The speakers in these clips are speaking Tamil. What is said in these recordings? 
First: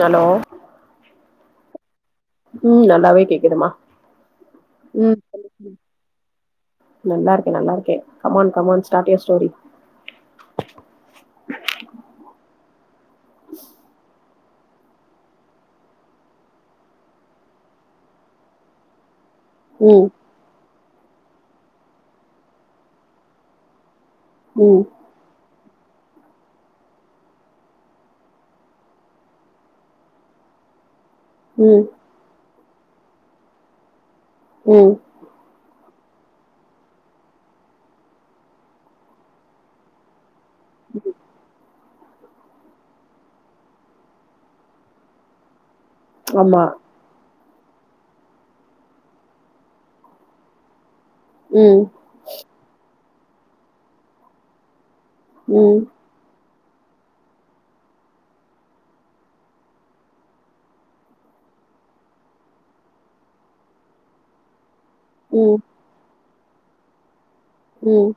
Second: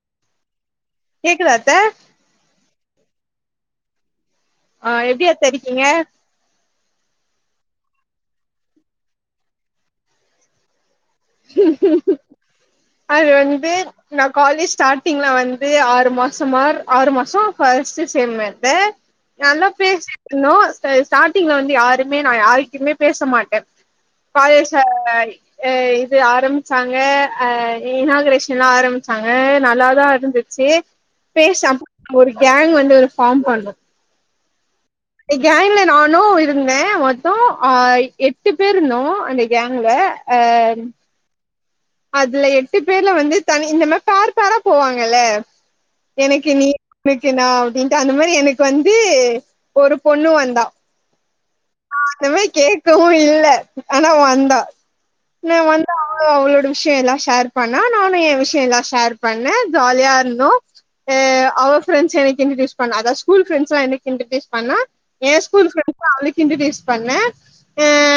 யலோ கேக்குதா அத்த உம் நல்லாவே கேக் கிதுமா ஆஹ் எப்டி அத்த இருக்கிங்க K come on come on start your story அது வந்து ந காலேஜ் ஸ்டார்டிங்ல வந்து ஆறு மாசமார் ஆறு மாசோ ஃபஸ்ட் செம் அத்த நல்லா ம் பேசிட்டுந்தோ த ஸ்டார்டிங்ல வந்து யாருமே நா யாருகிட்மே பேச மாட்டே ம் பாயசாய் ஏ இது ஆரம்புச்சாங்க அஹ் இனாக்ரேஷன் எல்லா ஆரம்பிச்சாங்க நல்லாதா இருந்துச்சி ம் பேசாம மொறைங் கேங் வந்து ஒரு ஃபார்ம் பண்ணோ ம் எ கேங்ல நா னு இருந்தே மொத்தோ அ எட்டு பேரு இருந்தோ அந்த கேங்ல அ அதுல எட்டு பேர்ல வந்து தனி இந்த மாரி பேர் பேரா போவாங்கல்ல எனக்கு ஆமா நீ உனக் க்கு நா அப்டின்ட்டு அந்த மாரி எனக்கு வந்து ஒரு பொண்ணு வந்தா ம் அதுவே கேக்கவு இல்ல, ஆனா வந்தா நா ம் வந்தா அவளு அவளோட விஷ்யோ எல்லா ஷேர் பண்ணா நானு எ விஷ்யோ எல்லா சேர் பண்ணே ஜாலியா இருந்தோ அ அவ ஃப்ரெண்ட்ஸ் எனக்கு இன்டர்டியூஸ் பண்ணா அதா ஸ்கூல் ஃப்ரண்ட்ஸ் எல்லா எனக்கு இன்டர்டியூஸ் பண்ணா ஏ ம் ஸ்கூல் ஃப்ரெண்ட்ஸ்லா அவளுக் இன்டுடியூஸ் பண்ணே ம்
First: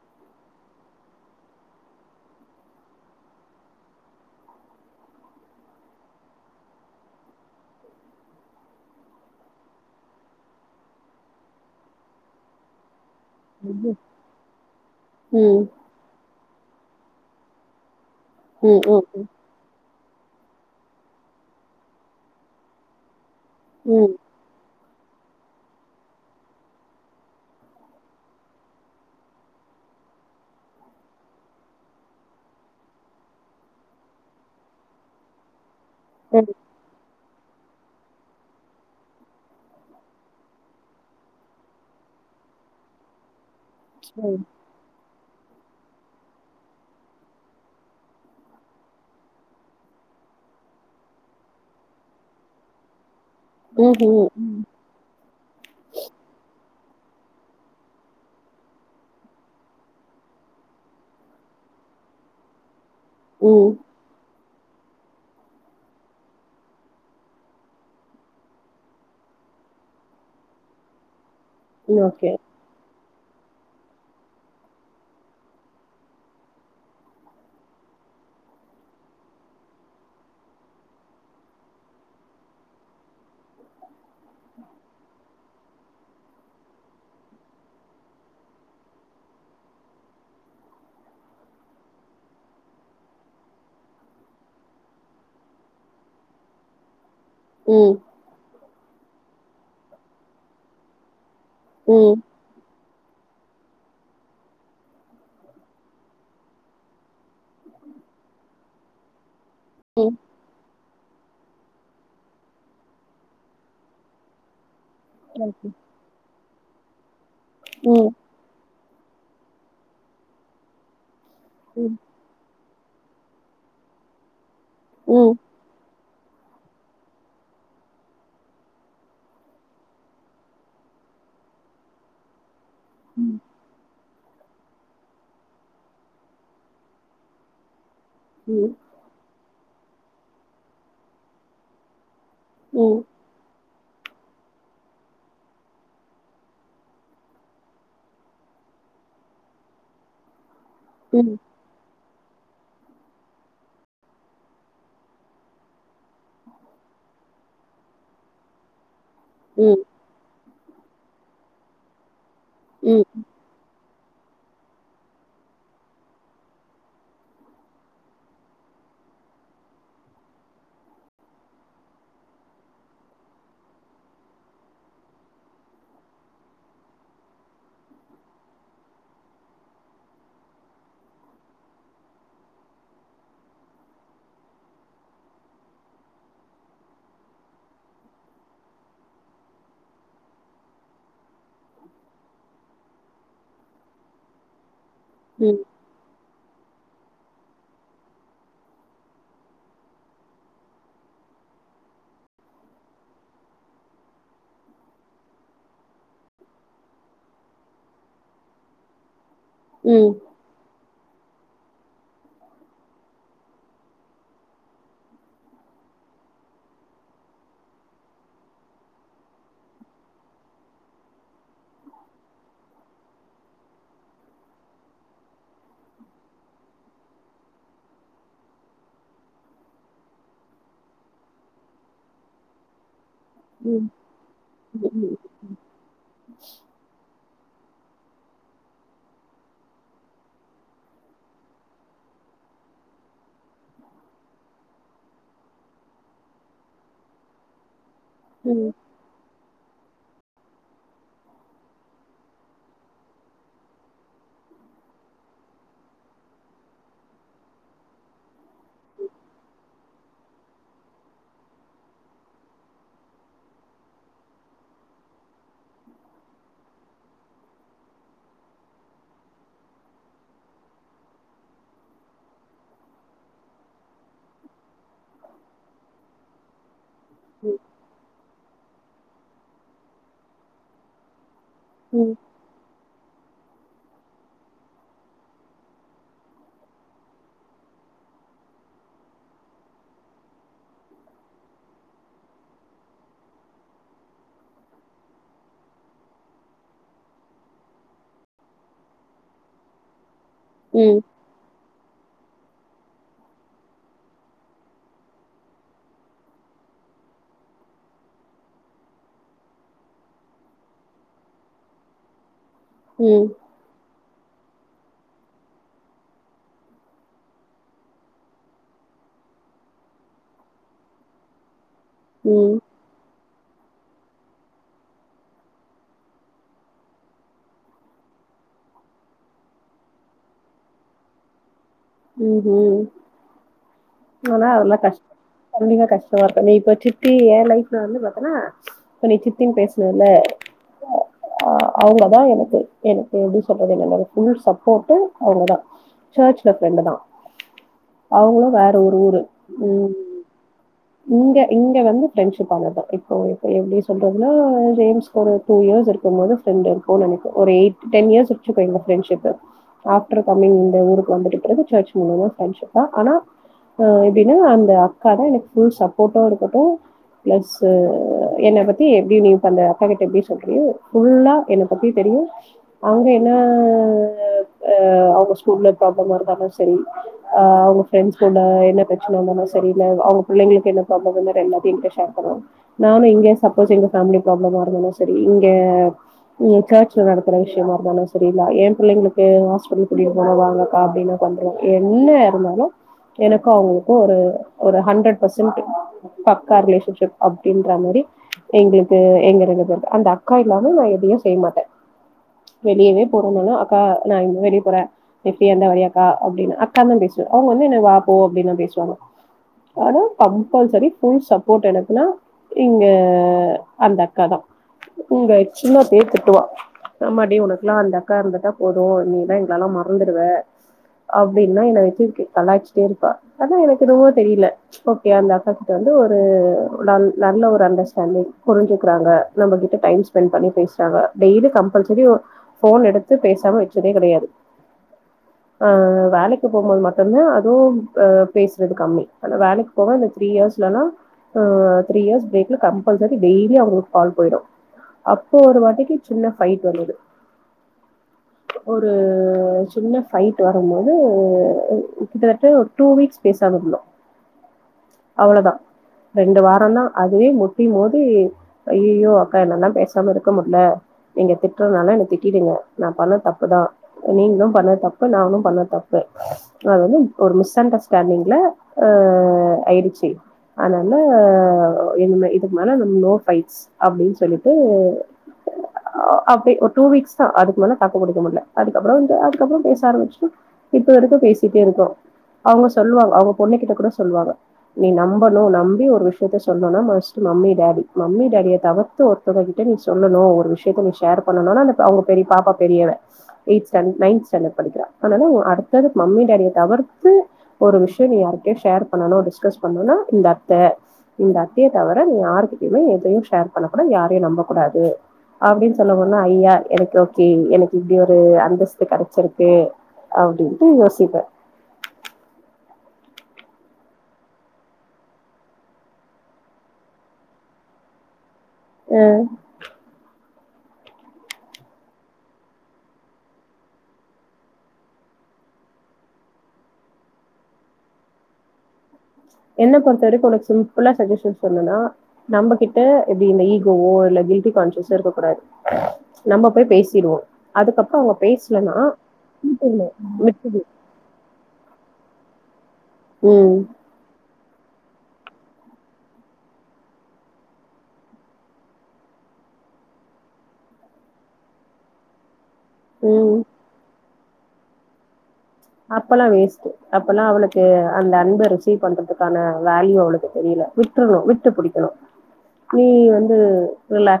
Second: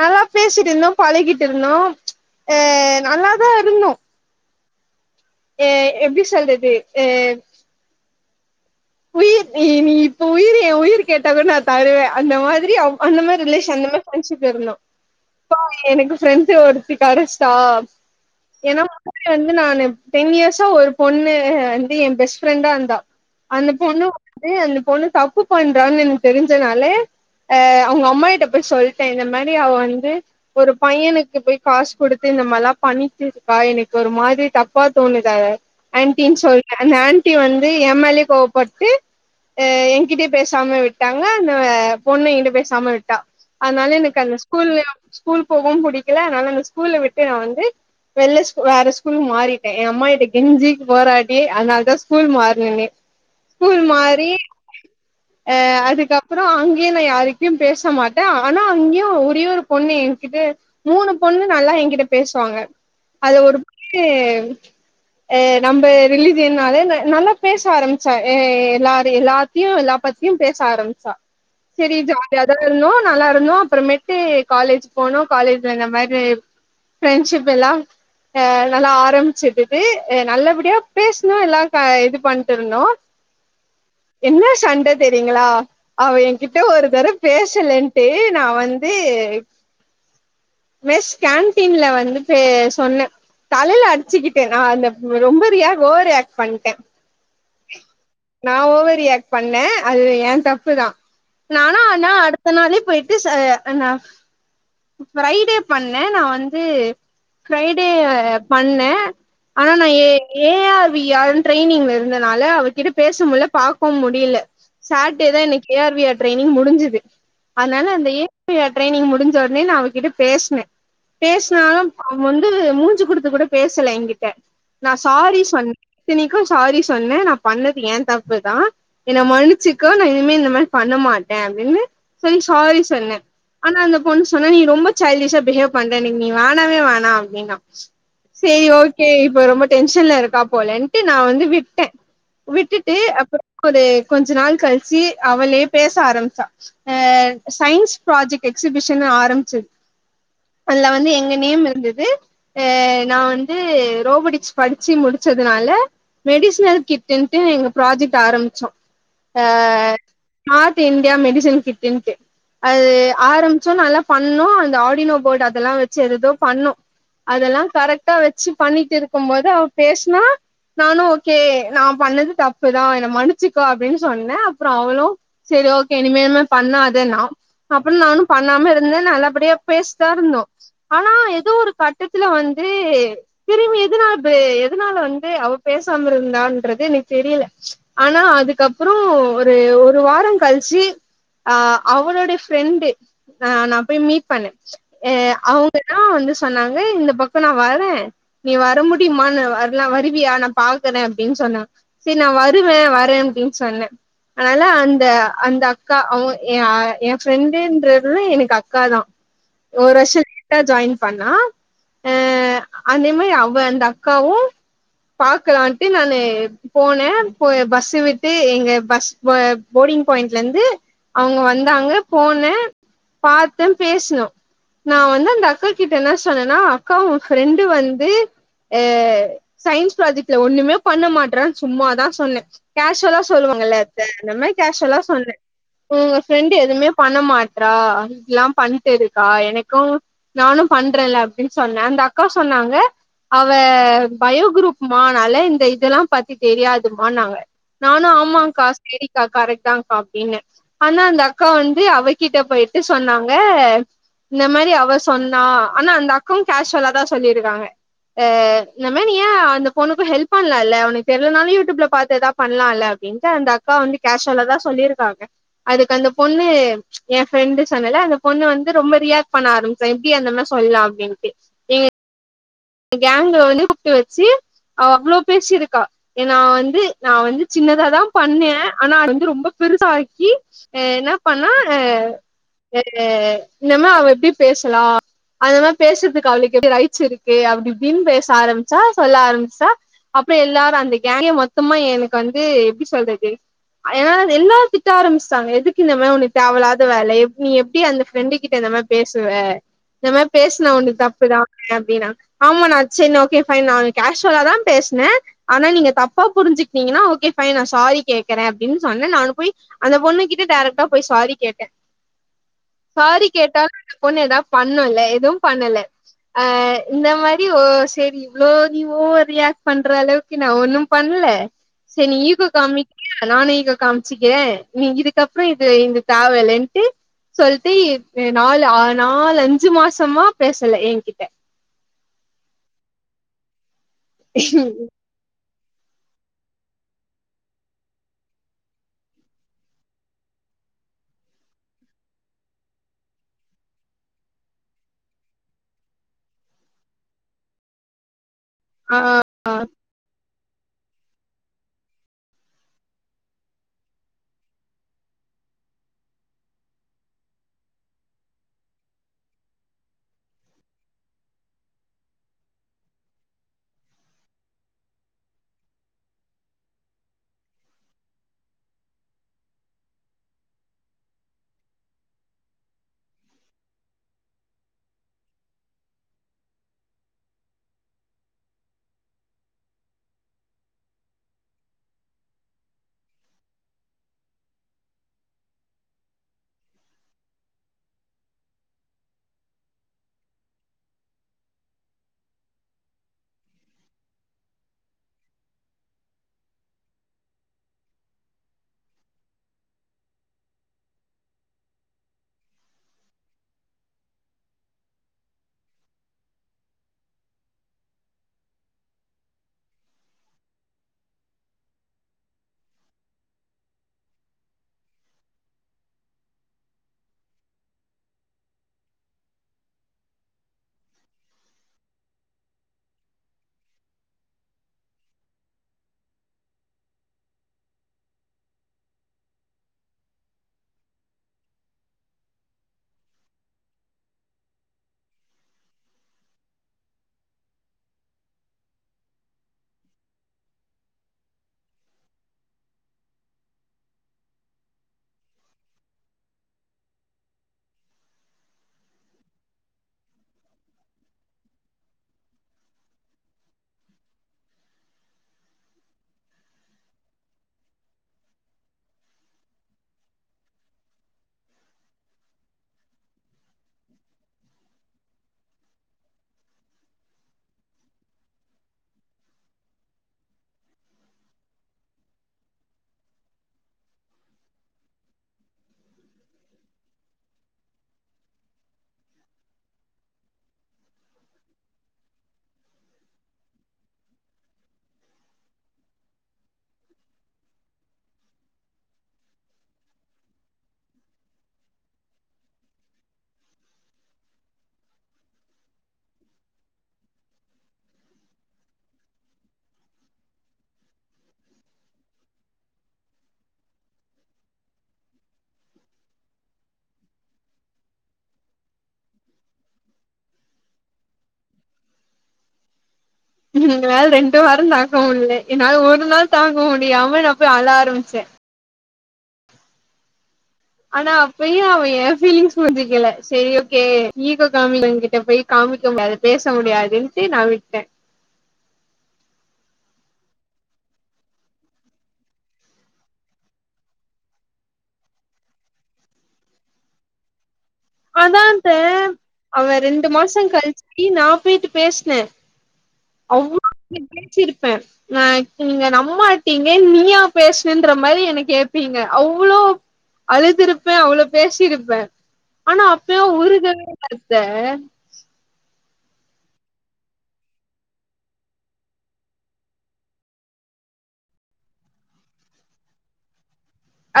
நல்லா பேசிட்டு இருந்தோ பழகிட்டு இருந்தோ அ நல்லாதா இருந்தோ ஏ எப்டி சொல்றது ஏ உயிர் நீ நீ இப்ப உயிர் ஏ உயிர் கேட்டா கூட நா தருவே அந்த மாதிரி அவ் அந்த மாறி ரிலேஷன் ம் அந்தம ஃப்ரெண்ட்ஷிப்ல இருந்தோ பா ம் எனக்கு ஃப்ரெண்ட் தி ஒருத்தி கெடஸ்டா ம் ம் ம் ஏன்னா ம் முன்னாடி வந்து நானு டென் இயர்சா ஒரு பொண்ணு வந்து என் பெஸ்ட் ஃப்ரெண்டா இருந்தா அந்த பொண்ணு வந்து அந்தப் பொண்ணு தப்பு பண்றான்னு எனக்கு தெரிஞ்சனாலே அ அவ்ங்க அம்மாகிட்ட போய் சொல்ட இந்த மாறி அவ வந்து ஒரு பையனுக்கு போய் காசு கொடுத்து இந்த மாறிலா பண்ணிட்டு இருக்கா எனக்கு ஒரு மாரி தப்பா தோணுத ஆன்டின்னு சொல்ட்டே அந்த ஆன் ட்டி வந்து ஏ மேலயே கோவபட்டு அ எங்கிட்டயே பேசாம விட்டாங்க அந்த பொண்ணு என்ட பேசாம விட்டா அதனால எனக்கு அந்த ஸ்கூல்லயா ஸ்கூல் போவும் பிடிக்கல அதனால அந்த ஸ்கூல்ல விட்டு நா வந்து வெள்ல ஸ்கூல் வேற ஸ்கூல் மாறிட்டே எ அம்மாகிட்ட கெஞ்சி போராடி அதனால தா ஸ்கூல் மாருனனே ம் ஸ்கூல் ம் மாறி ம் அ அதுக்கப்பரோ அங் நீ என்ன யாருயிட்டயு பேச மாட்ட ஆனா அங்கியும் ஒரே ஒரு பொண்ணு என்கிட்ட மூணு பொண்ணு நல்லா என்கிட்ட பேசுவாங்க அது ஒரு [inaudible] ம் ஏ நம்ம ரிலீஜினாலே ந நல்லா பேச ஆரம் சா எ எல்லார எல்லாத்தியு எல்லா பத்தியும் பேச ஆரம்மிச்சா சேரி ஓகே ஜாலியாத இருந்தோ நல்லா இருந்தோ அப்புறோமேட்டு காலேஜ் போனோ காலேஜ்ல இந்த மாரி ஃப்ரென்ஸீப்பெல்லா அ நல்லா ஆரம்பிச்சிட்டுட்டு நல்லபடியா பேசணோ எல்லா க இது பண்ட்டு இருந்தோ என்ன சண்ட தெரியுங்களா அவ என்கிட்ட ஒரு தரோ பேசலன்ட்டு நா வந்து மெஸ் கேன்டீன்ல வந்து பே சொன்ன தலைல அடிச்சிக்கிட்டே நா அந்த ரொம்ப ரியா ஓவரியாக்ட் பண்ட்ட ம் நா ஓவர் ரியாக்ட் பண்ண அது எ தப்பு தா நானா ஆனா ம் அடுத்த நாளே போயிட் பீஸு ஆனா ஃப்ரைடே பண்ணே நா வந்து ஃப்ரைடே அ பண்ண ஆனா நா ம் ஏ ம் ஏயால் வி ஆல் ட்ரைனிங் இருந்தனால அவருகிட்ட பேச முடில பாக்கவோ முடில சாட்டேதா எனக்கு ஏ ஆர் வியட் இனி முடிஞ்சுது அதனால ம் அந்த ம் [unintelligible] ட்ரெய்னிங் முடிஞ் சொன்னே நா அவகிட்ட பேசின பேசினாலோ ம் ம் அவ் வந்து மூஞ்சு குடுத்து கூட பேசல என்கிட்ட நா ம் ம் ம் ம் சாரி சொன் இத்தினிக்கோ சாரி சொன்ன நா பண்ணது ஏ தப்புதா என்ன மன்னிச்சிகோ நா இனிமே இந்த மாரி பண்ண மாட்ட அப்டின்னு சொல்லி சாரி சொன்ன ஆனா அந்த சொன்னா நீ ரொம்ப சைல்டிஷா பிஹேவ் பண்றனு நீ வேனவே வோனா அப்டீன்னா சரி ம் ம் ம் ம் ம் ம் ஓகே இப்ப ரொம்ப டென்ஷன்ல இருக்கா போலன்ட்டு நா வந்து விட்டே விட்டுட்டு அப்புறம் ஒரு கொஞ்ச நாள் கழிச்சு அவளே பேச ஆரம்பிச்சா அ சயின்ஸ் ப்ராஜெக்ட் எக்ஸ் பிஷன் ஆரம்பிச்சுது அதுல வந்து எங்க நேம் இருந்தது அ நான் வந்து ரோபோடிக்ஸ் படிச்சு முடிச்சதுனால மெடிசனல் கிட்டுன்டு எங்க ப்ராஜெக்ட் ஆரம்பிச்சோ ஆ நார்த் இந்தியா மெடிசனல் கிட்டுன்டு அது ஆரம் பத்ல நல்ல பண்ணோ அந்த ஆடினோ போர்ட் அதெல்லாம் வச்சு ஏதோ பண்ணோ அதெல்லா கரெக்டா வெச்சு பண்ணிட்டு இருக்கும் போது அவ பேசுனா நானும் ஓகே நான் பண்ணது தப்பு தான் என்ன மன்னிச்சுக்கோ அப்படின்னு சொன்னேன் அப்புறம் அவளும் சரி ஓகே இனிமேல் பண்ணாதன்னா அப்புறம் நானும் பண்ணாம இருந்திருந்தா நல்லபடியா பேசிட்டு தான் இருந்தோம் ஆனா ஏதோ ஒரு கட்டத்துல வந்து திரும்பி எதனால எதனால வந்து அவ பேசாம இருந்தாங்குறது எனக்கு தெரியல ஆனா அதுக்கப்புறோ ஒரு ஒரு வாரம் கழிச்சு ஆ அவளுோடைய ஃப்ரெண்டு ஆ நா போய் மீட் பண்ண ஏ அவுங்கதா வந்து ஸ் சொன்னாங்க இந்த பக்கம் நா வரேன் நீ வர முடியுமா வரலாம் வருவியா நா பாக்குறே அப்டின்னு சொன்னாங்க சேரி நா வருவேன் வரேன் அப்டின்னு சொன்னேன் அதனால அந்த அந்த அக்கா அவன் என் ஃபிரெண்டுன்ற எனக்கு அக்கா தா ஒரு வருஷம் கிட்ட ஜாயின் பண்ணா அ அதே மாரி அவ அந்த அக்காவும் பாக்கலாம்ட்டு நானு போனே பஸ்ஸவிட்டு எங்க பஸ் போர்டிங் பாயிண்ட்ல இருந்து அவங்க வந்தாங்க போனே பாத்தே பேசனும் நா வந்து அந்த அக்கா கிட்ட என்ன சொன்னேன்னா அக்கா உன் ஃப்ரெண்டு வந்து அ சயின்ஸ் ப்ராஜெக்ட்ல ஒண்ணுமே பண்ண மாட்டறான்னு சும்மாதா சொன்னே கேஷுவலா சொல்லுவாங்கல்ல அத நம்ம கேஷுவலா சொன்னே உங்க ஃப்ரெண்ட எதுவுமே பண்ண மாட் ட்றா இதெல்லாம் பண்ணட்டுருக்கா எனக்கு நானும் பண்றேன்ல அப்டின்னு சொன்னே அந்த அக்கா சொன்னாங்க அவ பயோ குரூப்மா அதனால இந்த இதெல்லாம் பத்தி தெரியாதுமா ன்னாங்க நானும் ஆமாக்கா செரிக்கா கரெக்ட் தான்கா அப்டின்ன ஆனா அந்த அக்கா வந்து கிட்ட போயிட்டு சொன்னாங்க இந்த மாரி அவ சொன்னா ஆனா அந்த அக்காவும் கேஷுவலா தா சொல்லியிருக்காங்க அ இந்த மாரி ஏன் அந்த பொண்ணுக்கும் ஹெல்ப் பண்ணலாம் இல்ல அவளுக்கு தெரியலனாலும் யூடியூப்ல பாத்து ஏதா பண்ணலாம்ல அப்டின்ட்டு அந்த அக்கா வந்து கேஷுவலா தா சொல்லியிருக்காங்க அதுக்கு அந்த பொண்ணு என் ஃப்ரெண்டு சொன்னேல்ல அந்த பொண்ணு வந்து ரொம்ப ரியாக்ட் பண்ண ஆரம்பிச்ச எப்டி அந்த மாரி சொல்லலாம் அப்டின்ட்டு கேங்கல வந்து கூப்பிட்டு வச்சு அவ அவ்ளோ பேசிருக்கா நா வந்து நா வந்து சின்னதாதா பண்ணேன் ஆனா அது வந்து ரொம்ப பெருசாக்கி என்ன பண்ணா அ ஏ இன்னம அவ எப்டி பேசலாம் அந்த மாரி பேசுறதுக்கு அவளுக்கு எப்டி ரைட்ஸ் இருக்கு அப்டி இப்டின்னு பேச ஆரம்பிச்சா சொல்ல ஆரம்பிச்சா அப்பற எல்லாரும் அந்த கேங்க் மொத்தமா எனக்கு வந்து எப்டி சொல்றது ஏனா எல்லாரும் திட்ட ஆரம்பிச்சுடாங்க எதுக்கு இந்த மாரி உனக்கு தேவல்லாத வேலை நீ எப்டி அந்த ஃப்ரெண்டு கிட்ட இந்த மாரி பேசுவ இந்த மாரி பேசினா வந்து தப்பு தா அப்டின்னாங்க ஆமா நா ஆ சேரி ஓகே ஃபன் நா கேஷுவலா தான் பேசினேன் ஆனா நீங்க தப்பா புரிஞ்சுக்னீங்கன்னா ஓகே ஃபைன் நா சாரி கேக்குறே அப்டின்னு சொன்னேன் நா போய் அந்த பொண்ணு கிட்ட டேரைக்ட்டா போய் சாரி கேட்டே ம் சாரி கேட்டா பொண்ணு ஏதாவது பண்ணும்ல எதுவும் பண்ணலை ஆ இந்த மாரி ஓ சேரி இவ்ளோ ரியாக்ட் பண்ற அளவுக்கு நா ஒண்ணும் பண்ல செரி ஈகோ ம் காமிக்ரியா நானு ஈகோ காமிச்சிக்கிறே நீ இதுக்கப்பறம் இது இந்த தேவலயில்லன்டு சொல்ட்டு நாலு நாலு அஞ்சு மாசமா பேசல என்கிட்ட ம் ம் அதா அதல்லாம் கஷ்டம் கண்டிப்பா கஷ்டமா இருக்கும் நீ இப்ப சித்தி என் லைப்ல வந்து பாத்தன்னா இப்ப நீ சித்தினு பேசனல்ல அவங்கதா எனக்கு எனக்கு எப்டி சொல்றது தெரியல ஃபுல் சப்போட்டு அவங்கதா சர்ச் ல ஃப்ரண்டுதா அவங்களும் ஆ ஒரு ஊரு ம் இங்க இங்க வந்து ப்ரெண்ட்ஷிப் ஆனதுதா இப்போ எப்டி சொல்றதுனா ஜேம்ஸ்க்கு ஒரு டூ இயர்ஸ் இருக்கும் போது ப்ரெண்ட் இருக்கும்னு நினைக்கிறே ஒரு எயிட் டென் இயர்ஸ் வச்சுக்கோ எங்க ப்ரெண்ட்ஷிப் ஆப்டர் கம்மிங் இந்த ஊருக்கு வந்துட்டு பிறகு சர்ச் பண்ணத ப்ரெண்ட்ஷிப் தா ஆனா ஆ எப்டின்னா அந்த அக்காதா எனக்கு ஃபுல் சப்போர்ட்டும் இருக்கட்டும் பிளஸ் என்னை பத்தி எப்டி நீ இப்ப அந்த அக்கா கிட்ட எப்டி சொல்றியோ ஃபுல்லா என்ன பத்தி தெரியும் அங்கே என்ன அவங்க ஸ்கூல்ல ப்ராப்ளம் இருந்தாலும் சேரி ஆ அவங்க ப்ரெண்ட் குள்ள என்ன பிரச்சன வந்தாலும் சரி இல்ல அவங்க புள்ளைங்களுக்கு என்ன ப்ராப்ளம் என்ன டைம்ல அப்பிடின்டு ஷேர் பண்ணுவோம் நானும் இங்கே சப்போஸ் எங்க பேமிலி ப்ராப்ளமா இருந்தாலும் சரி இங்கே சர்ச்ல நடக்கிற விஷயமா இருந்தாலும் சரில்ல என் பிள்ளைங்களுக்கு ஹாஸ்பிட்டல் கூட்டிட்டு போனு வாங்கக்கா அப்டின்னாக்கா வந்துடுவாங்க என்ன இருந்தாலும் எனக்கு அவங்களுக்கும் ஒரு ஹன்ரர் பர்சன்ட் பக்கா ரிலேஷன்ஷிப் அப்டின்ற மாரி எங்களுக்கு எங்க ரெண்டு பேருக்கும் அந்த அக்கா இல்லாம நா எதையும் செய்ய மாட்ட வெளியவே போறோம்னாலும் அக்கா நா வெளிய போறே நீ பிரியா இருந்தா வரியாக்கா அப்டின்னு அக்கா ன்னுதா பேசுவே அவங்க வந்து வந்து என்ன வா போ அப்டின்னுதா பேசுவாங்க ஆனா கம்பல்சரி ஃபுல் சப்போட் எனக்குனா இங்க அந்த அக்கா தா இங்க சும்மா பேருக்கு திட்டுவா ஆம்மாடி ஒன்னு இருக்குல அந்த அக்கா இருந்துட்டா போதும் நீயெல்லாம் எங்களை எல்லாம் மறந்துடுவே அப்படின்னா என்ன கிறுக்கு கலாய்ச்சிட்டே இருப்பா அதா எனக்கு என்னமோ தெரியல ஓகே அந்த அக்காகிட்ட வந்து ஒரு நல் நல்லவொரு அண்டர்ஸ்டாண்டிங் புரிஞ்சுக்கிறாங்க நம்மகிட்ட டைம் ஸ்பென் பண்ணி பேசுறாங்க டெய்லி கம்பல்சரி போன் எடுத்து பேசாம வச்சதே கிடையாது ஆ வேலைக்கு போகும் போது மட்டு ட்டுத்தா அதுவும் ஆ பேசுறது கம்மி ஆனா வேலைக்கு போவ அந்த த்ரீ இயர்ஸ்லலாம் ம் த்ரீ இயர்ஸ் கம்பல்சரி டெய்லி அவங்களுக்கு கால் போயிடும் அப்போ ஒரு வாட்டிக்கி சின்ன பைட் வந்தது ஒரு சின்ன பைட் வரும் போது கிட்டத்தட்ட டூ வீக்ஸ் பேசாம இருந்தோம் அவ்வளதா ரெண்டு வாரம்தா அதுவே முட்டி மோதி ஐய்யய்யோ அக்கா என்னால எல்லாம் பேசாம இருக்க முடியல நீங்க திட்டுறதுனால என்ன திட்டிடுங்க நா பண்ணது தப்புதா நீங்களும் பண்ணது தப்பு நானும் பண்ணது தப்பு அது வந்து ஒரு மிஸ் அண்டர்ஸ்டாண்டிங்ல ஆ ஆயிடுச்சு அதனால இது இதுக்கு மேல நம்ம திட்டிருக்கோம் அவங்க சொல்லுவாங்க அவங்க பொண்ண கிட்ட கூட சொல்லுவாங்க நீ நம்பனும் நம்பி ஒரு விஷயத்த சொன்னனா மஸ்ட் மம்மி டாடி மம்மி டாடிய தவிர்த்து ஒருத்தவங்ககிட்ட நீ சொல்லனும் ஒரு விஷயத்த நீ ஷேர் பண்ணனும்னு அவங்க பெரிய பாப்பா பெரியவ எயித் ஸ்டேண்டு நயன்த் ஸ்டேண்டடு படிக்கிறா அதனால அடுத்தது மம்மி டடிய தவிர்த்து ஒரு விசயம் நீ யார்கிட்டையும் ஷேர் பண்ணனும் டிஸ்கஸ் பண்ணனும்ன இந்த அத்தை இந்த அத்தைய தவர நீ யார்கிட்டையுமே எதையும் ஷேர் பண்ண கூட யாரையும் நம்ப கூடாது அப்டினு சொன் னோன ஐய்யா எனக்கு ஒருத்தி எனக்கு இப்படியொரு அந்தஸ்து கிடைச்சிருக்கு அப்டின்ட்டு யோசிப்பே எங்களால ரெண்டு வாரம் தாக்க முடியல என்னால ஒரு நாள் தாங்க முடியாம நா போய் அழ ஆரம்பிச்சே ம் ஆனா அப்பயும் அவ என் பீலிங்ஸ் புரிச்சிக்கல செரி ஓகே ஈகோ காமிக்கிறவங்க கிட்ட போயி காமிக்க முடியாது பேச முடியாதுன்ட்டு நா விட்டே என்ன பொறுத்த வரைக்கு உனக்கு சிம்பிளா சஜிஷன் சொன்னுனா நம்ம கிட்ட எப்டி இந்த ஈகோவோ இல்ல கில்டி கான்சிஸ் இருக்க கூடாது நம்ம போயி பேசிடுவோ அதுக்கப்றோ அவங்க பேசலனா அதான்த்தே அவன் ரெண்டு மாசம் விட்டுடு கழிச்சு நா போயிட்டு பேசுன ம் அவ்ளோவு [inaudible] பேச்சிருக்கு ப்ப அ நீங்க நம் மாட்டீங்க நீயா பேசணுன்ற மாரி என்ன கேப்பீங்க அவ்ளோ அழுதுருப்பே அவ்ளோ பேசிருப்பே ஆனா அப்பையு ம் ஒரு தடவ அத்தே அப்பன்னா வேஸ்ட்டு அப்பன்னா அவளுக்கு அந்த அன்ப ரிசீவ் பண்றதுக்கான வேல்யூ அவளுக்கு தெரியல விட்டுர்ணு விட்டு புடிக்கணு நீ வந்து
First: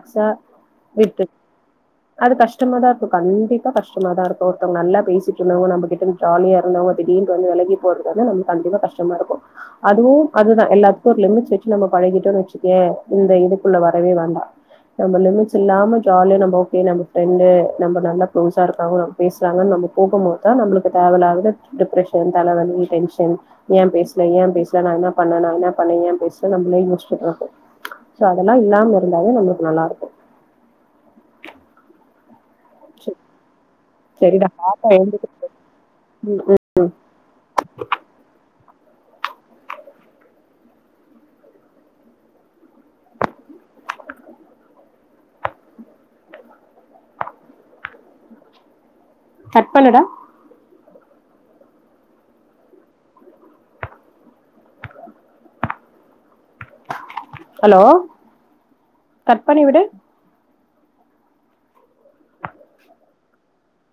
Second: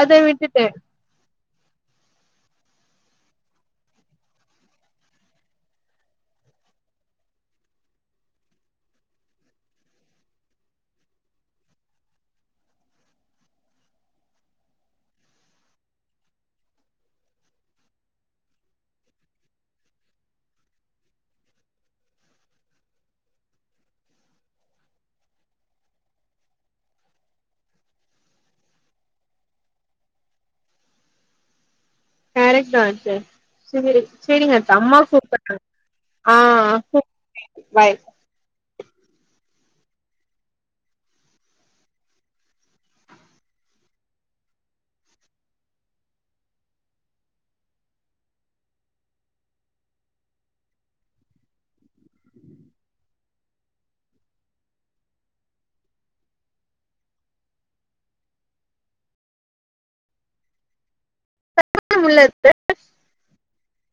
அத விட்டுட்டே விட் அது கஷ்டமா தா இருக்கு கண்டிப்பா கஷ்டமா தா இருக்கு ஒருத்தவங்க நல்லா பேசிட்டு இருந்தவங்க நம்ம கிட்ட ஜாலியா இருந்தவங்க திடீர்ன்னு வந்து விலகி போறதுக்காக நம்ம கண்டிப்பா கஷ்டமாருக்கு அதே அதுதா எல்லாத்துக்கும் ஒரு லிமிட்ஸ் வச்சு நம்ம பழகிட்டோன்னு வெச்சுக்கே இந்த இதுக்குள்ள வரவே வேண்டா நம்ம லிமிட்ஸ் இல்லாம ஜாலியா நம்ம ஒகே நம்ம ஃப்ரண்ட்டு நம்ப நல்லா பெளசா இருக்காவு பேசறாங்க நம்ம போகும் போதுதா நம்மளுக் இப்ப தேவல்லாதது டிப்ரஷன் தலைவலி டென்ஷன் ஏன் பேசல ஏன் பேசல நா என்ன பண்ணுனே நா என்ன பண்ணில ஏன் பேசில நம்மளே யோசிட்டு இருப்போ சோ அதெல்லா இல்லாம இருந்தாவே நம்மளுக்கு நல்லாருக்கு கரெக்ட் தா [unintelligible] செரி செரிடா செரிங்க இந்த பாப்பா அம்மா எழுந்துட்டு கூப்ட்றாங் ஆ [inaudible] பாய் கட் பண்ணுடா ஹலோ கட் பண்ணி விடு கட் பண்ண [unintelligible]